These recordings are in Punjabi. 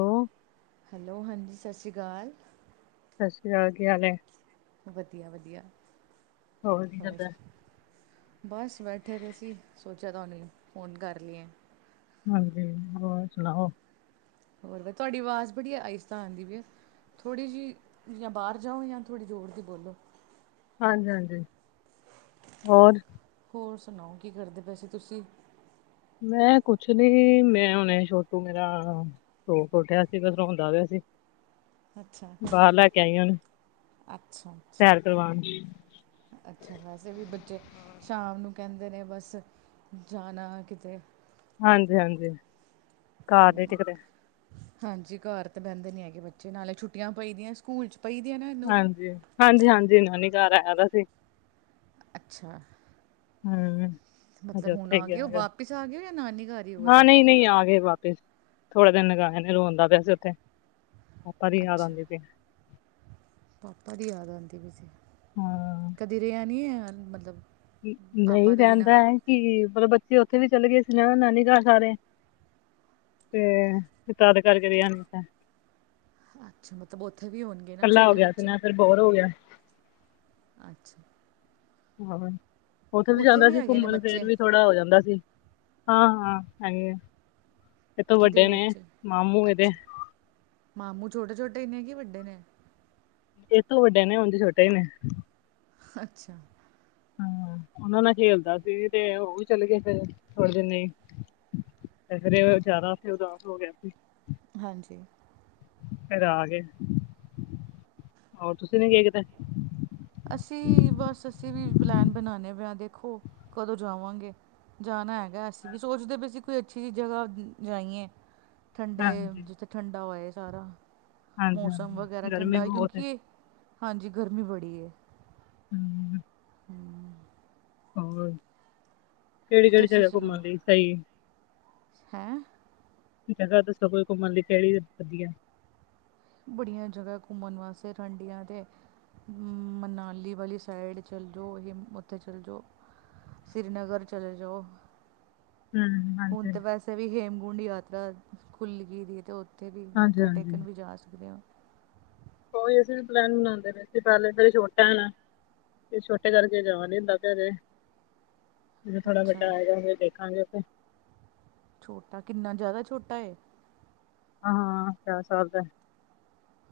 ਹੈਲੋ, ਹੈਲੋ ਹਾਂਜੀ ਸਤਿ ਸ਼੍ਰੀ ਅਕਾਲ ਸਤਿ ਸ਼੍ਰੀ ਅਕਾਲ, ਕੀ ਹਾਲ ਹੈ ਵਧੀਆ ਵਧੀਆ ਵਧੀਆ ਹੋਰ ਤਾਂ ਬਸ ਬੈਠੇ ਦੇ ਸੀ, ਸੋਚਿਆ ਤੁਹਾਨੂੰ ਫੋਨ ਕਰ ਲਈਏ ਹਾਂਜੀ ਹੋਰ ਸੁਣਾਓ ਹੋਰ, ਤੁਹਾਡੀ ਆਵਾਜ਼ ਬੜੀਆ ਆਇਸਤਾ ਆਂਦੀ ਪਈ ਐ ਥੋ੍ਹੀ ਜਿਹੀ, ਜਾ ਬਾਹਰ ਜਾਓ, ਜਾਂ ਥੋੜੀ ਜ਼ੋਰ ਦੀ ਬੋਲੋ ਹਾਂਜੀ ਹਾਂਜੀ ਹੋਰ ਹੋਰ ਸੁਣਾਓ ਕੀ ਕਰਦੇ ਪੈ ਸੀੇ ਤੁਸੀਂ ਮੈਂ ਕੁਛ ਨੀ, ਮੈਂ ਹੁਣੇ ਛੋਟੂ ਮੇਰਾ ਸੋ ਕੇ ਉੱਠਿਆ ਸੀ, ਬੱਸ ਰੋਂਦਾ ਪਿਆ ਸੀ। ਅੱਛਾ ਬਾਹਰ ਲੈ ਕੇ ਆਈ ਆ ਉਹਨੁੰ, ਅੱਛਾ ਅੱਛਾ ਸੈਰ ਕਰਵਾਣ। ਅੱਛਾ ਵੈਸੇ ਵੀ ਬੱਚੇ, ਸ਼ਾਮ ਨੂੰ ਕਹਿੰਦੇ ਨੇ ਬਸ ਜਾਣਾ ਕਿਤੇ ਹਾਂਜੀ-ਹਾਂਜੀ। ਘਰ ਹੂੰ, ਨੀ ਟਿਕਦੇ ਹਾਂਜੀ ਘਰ ਤੇ ਬਹਿੰਦੇ ਨੀ ਹੈਗੇ ਬੱਚੇ, ਨਾਲੇ ਛੁੱਟੀਆਂ ਪਈ ਦੀਆਂ ਸਕੂਲ ਚ। ਪਈ ਦੀਆਂ ਨਾ ਇਹਨੂੰ ਵੀ ਹਾਂਜੀ, ਹਾਂਜੀ-ਹਾਂਜੀ ਨਾਨੀ ਕਾਰ ਆਯਾ ਦਾ ਸੀ। ਅੱਛਾ। ਹੂੰ। ਹਜੇ ਮਤਲਬ ਹੁਣ ਉੱਥੇ ਆ ਗਿਆ ਗਏ ਹੋ ਹੈਗਾ? ਵਾਪਿਸ ਆ ਗਏ ਹੋ ਜਾਂ ਨਾਨੀ ਘਰ ਹੀ ਹੋ ਹਾਂ ਅਜੇ ਨਹੀਂ-ਨਹੀਂ ਆ ਗਏ ਵਾਪਿਸ। ਥੋੜੇ ਦਿਨ ਲਗਾਏ ਨੇ, ਰੋਂਦਾ ਪਿਆ ਸੀ ਉੱਥੇ, ਪਾਪਾ ਦੀ ਯਾਦ ਅੱਛਾ ਆਉਂਦੀ ਪਈ। ਪਾਪਾ ਦੀ ਯਾਦ ਆਉਂਦੀ ਵੀ ਸੀ, ਹਾਂ। ਕਦੀ ਰਿਆ ਨਹੀਂ ਆ ਮਤਲਬ? ਪਾਪਾ ਨਈ ਦੇ ਬਿਨਾਂ ਰਹਿੰਦਾ ਹੈ ਕਿ, ਮਤਲਬ ਬੱਚੇ ਉੱਥੇ ਵੀ ਚਲੇ ਗਏ ਸੀ ਨਾ, ਨਾਨੀ ਕਾਰ ਸਾਰੇ। ਤੇ ਤਾਦ ਕਰਕੇ ਰੇਆ ਅੱਛਾ, ਮਤਲਬ ਉੱਥੇ ਵੀ ਹੋਣਗੇ ਨਾ ਛੋਟੇ ਬੱਚੇ? ਬੌਰ ਹੋ ਗਿਆ ਅੱਛਾ। ਹਾਂ, ਉੱਥੇ ਵੀ ਜਾਂਦਾ ਸੀ ਹੈਗੇ ਨੇ ਘੁੰਮਣ, ਬੱਚੇ ਫਿਰ ਵੀ ਥੋੜਾ ਹੋ ਜਾਂਦਾ ਸੀ। ਹਾਂ-ਹਾਂ ਹੈਗੇ ਆ, ਏਹਥੋਂ ਕਿਹਦੇ ਵੱਡੇ ਨੇ, ਬੱਚੇ ਮਾਮੂ ਇਹਦੇ। ਅੱਛਾ ਮਾਮੂ ਛੋਟੇ-ਛੋਟੇ ਈ ਨੇ, ਕੀ ਵੱਡੇ ਨੇ? ਇਹਥੋਂ ਵੱਡੇ ਨੇ, ਉਂਜ ਛੋਟੇ ਨੇ। ਅੱਛਾ। ਹਾਂ, ਉਹਨਾਂ ਨਾਲ ਖੇਲਦਾ ਸੀ, ਤੇ ਉਹ ਵੀ ਚਲੇ ਗਏ ਫੇਰ ਥੋੜੇ ਦਿਨ ਲਈ। ਤੇ ਫੇਰ ਜ਼ਿਆਦਾ ਉਥੇ ਉਦਾਸ ਹੋ ਗਿਆ ਸੀੇ। ਹਾਂਜੀ। ਫੇਰ ਆ ਗਏ, ਹੋਰ ਤੁਸੀਂ ਨੀ ਗਏ ਕਿਤੇ? ਅਸੀਂ, ਬਸ ਅਸੀਂ ਵੀ ਪਲੈਨ ਬਣਾਣੇ ਬਏ ਆ, ਦੇਖੋ ਕਦੋਂ ਜਾਵਾਂਗੇ? ਜਾਣਾ ਹੈਗਾ ਅਸੀਂ ਵੀ, ਸੋਚਦੇ ਬੇ ਸੀ ਕੋਈ ਅੱਛੀ ਜਿ ਜਗ੍ਹਾ ਜਾਈਏ, ਠੰਡੇ ਹਾਂਜੀ ਜਿੱਥੇ ਠੰਡਾ ਹੋਏ ਸਾਰਾ, ਹਾਂਜੀ ਮੌਸਮ ਵਗੈਰਾ ਹਾਂਜੀ ਗਰਮੀ ਠੰਡਾ, ਬਹੁਤ ਹੈ ਕਿਉਂਕਿ ਇਹ ਹਾਂਜੀ, ਗਰਮੀ ਬੜੀ ਏ। ਹੂੰ। ਹੋਰ? ਕੇਅੜੀ-ਕੇਅੜੀ ਤੁਸੀਂ ਜਗ੍ਹਾ ਸੁਣਾਓ ਘੁੰਮਣ ਲਈ ਸਹੀ? ਹੈਂ? ਜਗ੍ਹਾ ਦੱਸੋ ਕੋਈ ਘੁੰਮਣ ਲਈ, ਕੇੜੀ ਵਧੀਆ ਏ? ਬੜੀਆਂ ਜਗ੍ਹਾ ਘੁੰਮਣ ਵਾਸਤੇ ਠੰਡੀਆਂ ਤੇ। ਹੂ ਮਨਾਲੀ ਵਾਲੀ ਸਾਈਡ ਚੱਲ ਜਓ, ਹੇਮ, ਓਥੇ ਚਲ ਜਓ। ਸ੍ਰੀਨਗਰ ਚਲੇ ਜਾਓ। ਹਮ ਹੁਣ ਹਾਂਜੀ ਤੇ ਵੈਸੇ ਵੀ ਹੇਮਕੁੰਡ ਯਾਤਰਾ, ਖੁੱਲ ਗੀ ਦੀ ਏ, ਤੇ ਔ ਓਥੇ ਵੀ, ਮੱਥਾ ਹਾਂਜੀ-ਹਾਂਜੀ। ਟੇਕਣ ਵੀ ਜਾ ਸਕਦੇ ਆਂ। ਕੋਈ ਅਸੀਂ ਵੀ ਪਲੈਨ ਬਨਾਦੇ ਪਏ ਸੀ, ਪੈਲੇ ਬਈ ਛੋਟਾ ਐ ਨਾ। ਤੇ ਛੋਟੇ ਕਰਕੇ ਜਾ ਨੀ ਹੁੰਦਾ ਪਿਆ ਅਜੇ, ਜਦੋਂ ਥੋੜਾ ਅੱਛਾ ਵੱਡਾ ਹੋਏਗਾ, ਫੇਰ ਦੇਖਾਂਗੇ ਓਥੇ ਛੋਟਾ, ਕਿੰਨਾ ਜ਼ਾਦਾ ਛੋਟਾ ਏ? ਹਾਂ, ਚਾਰ ਸਾਲ ਦਾ ਏ।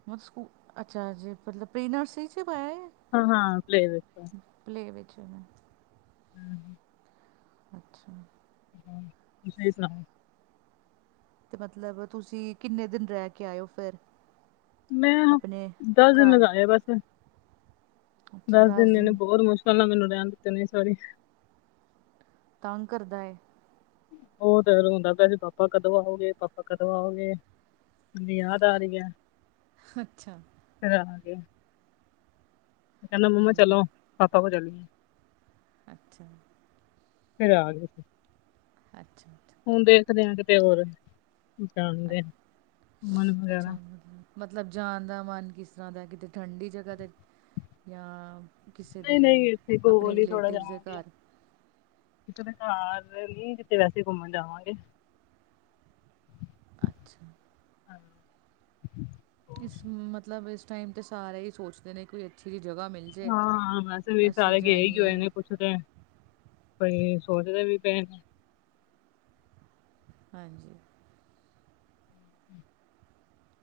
ਮਤਲਬ ਸਕੂ, ਅੱਛਾ ਅਜੇ ਮਤਲਬ ਪ੍ਰੀਨਰਸਰੀ ਚ ਈ ਪਾਇਆ ਏ? ਹਾਂ-ਹਾਂ ਪਲੇ ਵੇ ਵਿੱਚ ਪਲੇ ਵੇ ਵਿੱਚ ਹੋਣਾ ਏ। ਹੂੰ-ਹੂੰ। ਅੱਛਾ। ਹਾਂ, ਤੁਸੀਓ ਈ ਸੁਣਾਓ? ਤੇ ਮਤਲਬ ਤੁਸੀ ਕਿੰਨੇ ਦਿਨ ਰਹਿ ਕੇ ਆਇਓ ਫੇਰ? ਮੈਂ ਦਸ ਦਿਨ ਘਰ ਲਗਾਆ ਬਸ, ਅੱਛਾ ਦੱਸ ਦਸ ਦਿਨ ਇਹੈਨੂੰ ਬਹੁਤ ਮੁਸ਼ਕਿਲ ਫਲ ਮਨੜੇ ਆਣ ਨੇ ਸਾਰੀ [unintelligible] ਤਾਂਗ ਕਰਦਾ ਏ? ਉਹ ਤੇ ਰੋਂਦਾ ਪਯਾਏ ਪਾਪਾ ਕਦੋ ਆਓਗੇ ਪਾਪਾ ਕਦੋ ਆਓਗੇ? ਹਾਂ ਯਾਦ ਆ ਰਹੀ ਆ ਅੱਛਾ ਗਿਆ [unintelligible] ਕੈੰਦਾ ਮੰਮਾ ਹਮ ਚਲੋ, ਪਾਪਾ ਕੋ ਚੱਲੀਏ। ਅੱਛਾ। ਫਿਰ ਆ ਜਾ ਅੱਛਾ ਅਛ ਹੁਨ ਦੇਖਦੇ ਆਂ ਕਿਤੇ ਹੋਰ, ਜਾਨਦੇ ਅੱਛ ਘੁੰਮਣ ਅੱਛਾ ਵਗੈਰਾ ਮਤਲਬ ਮਤਲਬ ਜਾਨ ਦਾ ਮਨ ਕਿਸ ਤਰ੍ਹਾਂ ਦਾ ਏ ਕਿਤੇ ਠੰਡੀ ਜਗ੍ਹਾ ਤੇ, ਤ ਜਾਂ ਕਿਸੇ ਨਹੀਂ ਦੇ ਨਹੀਂ ਇੱਥੇ ਆਪਣੇ ਕੋਲ ਹੀ ਥੋੜਾ ਰਿਲੇਟਿਵਸ ਦੇ ਜਾਵਾਂਗੇ ਘਰ ਕਿਸੇ ਦੇ ਘਾਰ ਤੇ ਨੀ, ਕਿਤੇ ਵੈਸੇ ਘੁੰਮਣ ਜਾਵਾਂਗੇ। ਅੱਛਾ। ਕਿਸ ਮਤਲਬ ਇਸ ਟਾਈਮ ਤੇ ਸਾਰੇ ਈ ਸੋਚਦੇ ਨੇ ਕੋਈ ਅੱਛੀ ਜੀ ਜਗ੍ਹਾ ਮਿਲ ਜੇ ਹਾਂ ਵੈਸੇ ਵੀ ਅਸੀਂ ਸਾਰੇ ਗਏ ਈ ਹੋਏ ਜਾਈਏ ਨੇ ਕੁਛ ਏ ਸੋਚਦੇ ਵੀ ਪਏ। ਹਾਂਜੀ।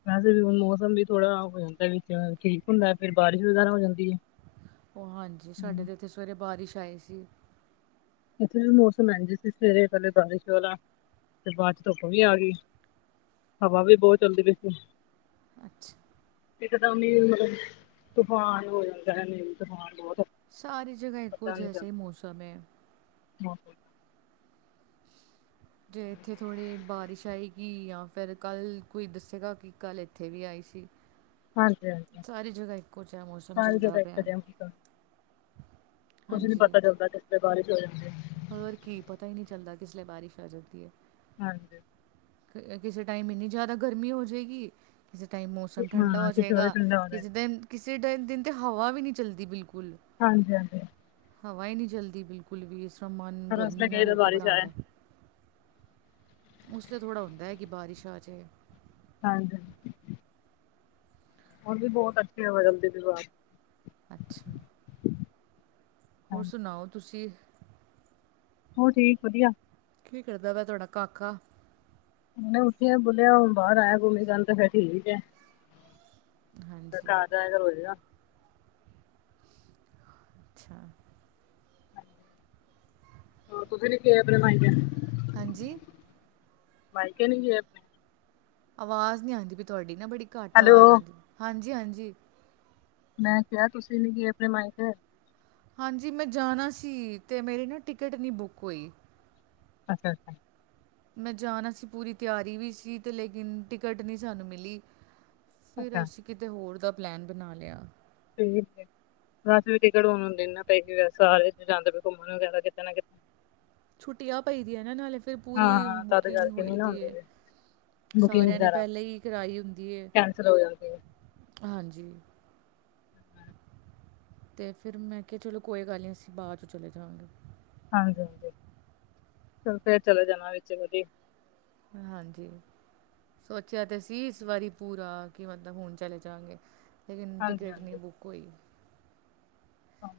ਵੈਸੇ ਵੀ ਹੁਣ ਮੋਸਮ ਵੀ ਥੋੜਾ ਹੋ ਜਾਂਦੈ ਵਿੱਚ ਠੀਕ ਹੁੰਦੈ ਫਿਰ ਬਾਰਿਸ਼ ਵਗੈਰਾ ਹੋ ਜਾਂਦੀ ਏ। ਓ ਹਾਂਜੀ ਸਾਡੇ ਤੇ ਏਥੇ ਸਵੇਰੇ ਬਾਰਿਸ਼ ਆਈ ਸੀ। ਏਥੇ ਵੀ ਮੌਸਮ ਐਂਜ ਸੀ ਸਵੇਰੇ ਪੈਲੇ ਬਾਰਿਸ਼ ਵਾਲਾ, ਤੇ ਬਾਦ 'ਚ' ਧੁੱਪ ਵੀ ਆ ਗਈ। ਹਵਾ ਵੀ ਬੋਤ ਚੱਲਦੀ ਪਈ ਸੀ। ਅੱਛਾ। ਇੱਕ ਦਮ ਈ ਮਤਲਬ ਤੂਫਾਨ ਹੋ ਜਾਂਦਾ ਐ, ਨੇਰੀ ਤੂਫਾਨ ਬੋਤ ਸਾਰੀ ਜਗ੍ਹਾ ਇਕੋ ਜੈਸਾ ਈ ਮੋਸਮ ਏ। [unintelligible] ਜੇ ਏਥੇ ਥੋੜ੍ਹੀ ਬਾਰਿਸ਼ ਆਏਗੀ ਯਾ ਫੇਰ ਕੱਲ੍ਹ ਕੋਈ ਦੱਸੇਗਾ ਕੀ ਕੱਲ੍ਹ ਏਥੇ ਵੀ ਆਈ ਸੀ। ਹਾਂਜੀ ਹਾਂਜੀ ਸਾਰੀ ਜਗ੍ਹਾ ਇੱਕੋ ਜਿਆ ਮੋਸਮ ਸਾਰੇ ਚੱਲਦਾ ਜਗ੍ਹਾ ਇੱਕ ਪਿਆ। ਜਿਹਾ ਮੌਸਮ ਕੁਛ ਨੀ ਹਾਂਜੀ ਪਤਾ ਚੱਲਦਾ ਕਿਸ ਲੇ ਬਾਰਿਸ਼ ਹੋ ਜਾਂਦੀ। ਹੋਰ ਕੀ ਪਤਾਈ ਨੀ ਚੱਲਦਾ ਕਿਸਲੇ ਬਾਰਿਸ਼ ਆ ਜਾਂਦੀ ਏ। ਹਾਂਜੀ। ਕਿਸੇ ਟਾਈਮ ਇੰਨੀ ਜ਼ਿਆਦਾ ਗਰਮੀ ਹੋ ਜੇਗੀ। ਕਿਸੇ ਟਾਈਮ ਮੌਸਮ ਠੰਡਾ ਹਾਂ ਹੋ ਕਿਸੇ ਵੇਲੇ ਜੇਗਾ, ਠੰਡਾ ਹੋ ਕਿਸੇ ਜਾਏਗਾ ਦਿਨ ਕਿਸੇ ਡ ਦਿਨ 'ਤੇ ਹਵਾ ਵੀ ਨਹੀਂ ਚੱਲਦੀ ਬਿਲਕੁਲ। ਹਾਂਜੀ- ਹਾਂਜੀ। ਹਵਾ ਈ ਨੀਂ ਚਲਦੀ ਬਿਲਕੁਲ ਵੀ ਇਸ ਰ੍ਹਾਂ ਮਨ ਹਰ ਉਸ ਗਰਮੀ ਵੇਲੇ ਕਹੀਦਾ ਨਾਲ ਬਾਰਿਸ਼ ਆਏ ਘਬਰਾਂਦੈ। ਉਥਥੋੜਾ ਹੁੰਦੈ ਕਿ ਬਾਰਿਸ਼ ਆਜੇ। ਹਾਂਜੀ। ਹੁਰ ਵੀ ਬਹੁਤ ਅੱਛੇ ਹੈ ਵਗਲਦੀ ਵਿਵਾਾਰ [unintelligible] ਅੱਛਾ। ਹੋਰ ਹਾਂਜੀ ਸੁਨਾਓ ਤੁਸੀ? ਹੋ ਠੀਕ ਵਧੀਆ। ਕੀ ਕਰਦੈ ਵੈ ਤੁਹਾਡਾ ਕਾਕਾ? ਹੁਨੇ ਉੱਠੀ ਆ ਬੋਲਿਆ ਹੁਣ ਬਾਰ ਆਇਆ ਘੁੰਮੀ ਕਰਨ ਫਿਰ ਠੀਕ ਐ। ਹਾਂਜੀ, ਜਾਇਆ ਕਰ ਹੋਏਗਾ ਅੱਛਾ। ਹੋਰ ਤੁਸੀ ਨੀ ਗਏ ਅਪਣੇ ਮਾਇਂਕੇ? ਹਾਂਜੀ? ਮਾਇਕੇ ਨੀ ਗਏ ਅਪਣੇ? ਅਵਾਜ਼ ਨੀ ਆਂਦੀ ਪਈ ਤੁਆਡੀ ਨਾ ਬੜੀ ਘੱਟ ਆਵਾਜ਼ ਹੈਲੋ ਆਂਦੀ, ਹਾਂਜੀ- ਹਾਂਜੀ। ਮੈਂ ਕਿਆ ਤੁਸੀਂ ਨੀ ਗਏ ਆਪਣੇ ਮਾਈਕੇ। ਹਾਂਜੀ ਮੈਂ ਜਾਣਾ ਸੀ ਤੇ ਮੇਰੀ ਨਾ ਟਿਕਟ ਨੀ ਬੁੱਕ ਓਈ। ਅੱਛਾ ਅੱਛਾ ਮੈਂ ਜਾਣਾ ਸੀ ਪੂਰੀ ਤਿਆਰੀ ਵੀ ਸੀ ਤੇ ਲੇਕਿਨ ਟਿਕਟ ਨੀ ਸਾਨੂੰ ਮਿਲੀ ਫਿਰ ਅੱਛਾ ਅਸੀਂ ਕਿਤੇ ਹੋਰ ਦਾ ਪਲੈਨ ਬਣਾ ਲਿਆ। [inaudible] ਬਸ ਵੀ ਟਿਕਟ ਹੋਣ ਨੂੰ ਦੇ ਨਾ ਪਏ ਸੀ ਸਾਰੇ ਜਾਂਦੇ ਘੁੰਮਣ ਵਗੈਰਾ ਕਿਤੇ ਨਾ ਕਿ ਛੁੱਟੀਆਂ ਪਈਦੀਆਂ ਨਾ ਨਾਲੇ ਫਿਰ ਹਾਂ ਪੂਰੀ ਹਾਂ ਤਦ ਬੁਕਿੰਗ ਕਰਕੇ ਹੋਏ ਨੀ ਨਾ ਦੀ ਹੁੰਦੀ ਹੈ। ਪਈ ਬੁਕਿੰਗ ਸਾਰਿਆਂ ਨੇ ਵਗੈਰਾ ਪਹਿਲੇਾਂ ਹੀ ਕਰਾਈ ਹੁੰਦੀ ਕੈਂਸਲ ਹੋ ਜਾਂਦੀ ਹੈ ਹਾਂਜੀ ਹਮ ਤੇ ਫਿਰ ਮੈਂ ਕਿਹਾ ਚਲੋ ਕੋਈ ਗੱਲ ਨਹੀਂ ਅਸੀਂ ਬਾਅਦ ਚ ਚਲੇ ਜਾਵਾਂਗੇ। ਹਾਂਜੀ ਹਾਂਜੀ ਚਲ ਫੇਰ ਚਲੇ ਜਾਣਾ ਵਿੱਚ ਵਧੀ ਹਾਂਜੀ। ਸੋਚਿਆ ਤੇ ਅਸੀ ਇਸ ਵਾਰੀ ਪੂਰਾ ਕਿ ਮਤਲਬ ਹੁਣ ਚਲੇ ਜਾਵਗੇ। ਲੇਕਿਨ ਹਾਂਜੀ ਟਿਕਟ ਨਹੀਂ ਬੁੱਕ ਹੋ ਹਾਂ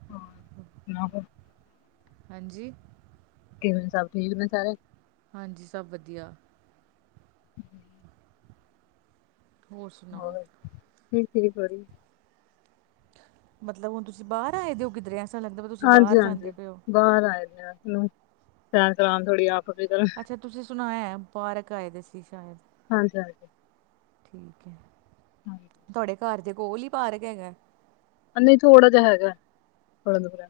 ਹਾਂ ਹਾਂਜੀ। ਸਭ ਠੀਕ ਨੇ ਸਾਰੇ। ਹਾਂਜੀ ਸਭ ਵਧੀਆ। ਹਮ ਹੋਰ ਸੁਣਾਓ? ਹਠ ਕੀ ਬੀ ਮਤਲਬ ਹੁਣ ਤੁਸੀਂ ਬਾਹਰ ਆਏ ਹੋ ਕਿੱਧਰਿਆ ਹਾਂਜੀ ਹਾਂਜੀ ਬਾਹਰ ਆਏ ਆਨੂੰ ਸੈਰ ਕਰਉਣ ਥੋੜੀ ਆਪ ਵੀ ਕਰਨ ਅੱਛਾ ਤੁਸੀਂ ਸੁਣਾਇਆ ਪਾਰਕ ਆਏ ਦੇ ਸੀ ਸ਼ਾਇਦ ਹਾਂਜੀ ਹਾਂਜੀ ਠੀਕ ਹੈ ਹਾਂਜੀ ਤੁਹਾਡੇ ਘਰ ਦੇ ਕੋਲ ਹੀ ਪਾਰਕ ਹੈਗਾ। ਨਹੀਂ ਥੋੜ੍ਹਾ ਜਿਹਾ ਹੈਗਾੜੰਦਪਰਾ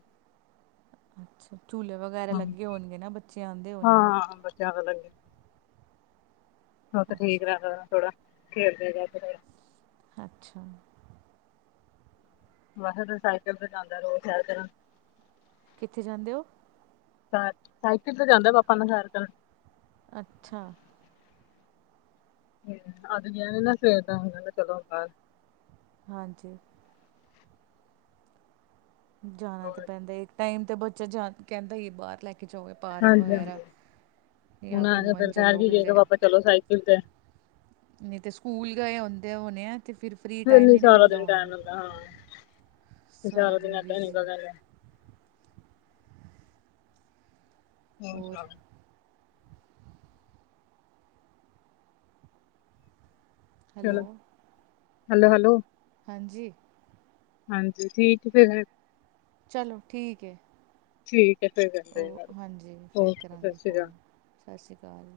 ਅੱਛਾ ਝੂਲੇ ਵਗੈਰਾ ਹਾਂ ਲੱਗੇ ਹੋਣਗੇ ਨਾ ਬੱਚੇ ਆਉਂਦੇ ਹੋਣੇ ਨੇ ਜ਼ਿਆਦਾ ਲੱਗ ਹੈ। ਹੋ ਤੇ ਠੀਕ ਲ ਅੱਛਾ ਥੋੜਾ ਖੇਡਦੇ ਜਾ ਕੇ ਅੱਛਾ। ਵੇਸੇ ਤੇ ਸਾਈਕਲ ਤੇ ਜਾਂਦਾ ਕਰੋ ਸੈਰ ਕਰਨ ਕਿੱਥੇ ਜਾਂਦੇ ਹੋ? [unintelligible] ਸਾਈਕਲ ਤੇ ਜਾਂਦਾ ਪਾਪਾ ਨਾਲ ਸੈਰ ਕਰਨ ਅੱਛਾ। [inaudible] ਹਾਂਜੀ। ਜਾਣਾ ਹੋਰ ਤਾਂ ਪੈਂਦਾ ਇੱਕ ਟਾਈਮ ਤੇ ਬੱਚਾ ਜਾ ਕਹਿੰਦਾ ਹਿ ਏ ਬਾਹਰ ਲੈ ਕੇ ਜਾੳ ਪਾਰਕ ਹਾਂਜੀ ਵਗੈਰਾ ਹਾਂਜੀ ਜਾਂ ਹੁਣ ਆ ਘੁੰਮਣ ਫਿਰ ਠਹਿਰ ਚੱਲੋ ਕੇ ਗਏ ਕਿਧਰੇ ਪਾਪਾ ਚਲੋ ਸਾਇਕਲ ਤੇ ਨਹੀਂ ਤੇ ਸਕੂਲ ਗਏ ਆਉਂਦੇ ਹੋਣੇ ਆ। ਤੇ ਫਿਰ ਫਰੀ ਟਾਈਮ ਨੀ ਨਿ ਨਾ ਸਾਰਾ ਮਿਲਦਾ ਦਿਨ ਹੋਣਾ। ਟਾਈਮ ਲੱਗਦਾ ਹਾਂ, ਫਿਰ ਸਾਰਾ ਦਿਨ ਏਦਾਂ ਹੀ ਨਿਕਲ ਜਾਂਦਾ ਹੋ ਚ ਹੋਰ ਚਲੋ ਹੈਲੋ ਹੈਲੋ ਹੈਲੋ ਹਾਂਜੀ ਹਾਂਜੀ ਠੀਕ ਫਿਰ। ਚਲੋ ਠੀਕ ਹੈ। ਠੀਕ ਫੇਰ। ਉਹ ਹਾਂਜੀ ਫੇਰ ਕਰਾਂਗੀ ਫੋਨ ਅਕਾਲ ਸਤਿ ਸ਼੍ਰੀ ਅਕਾਲ।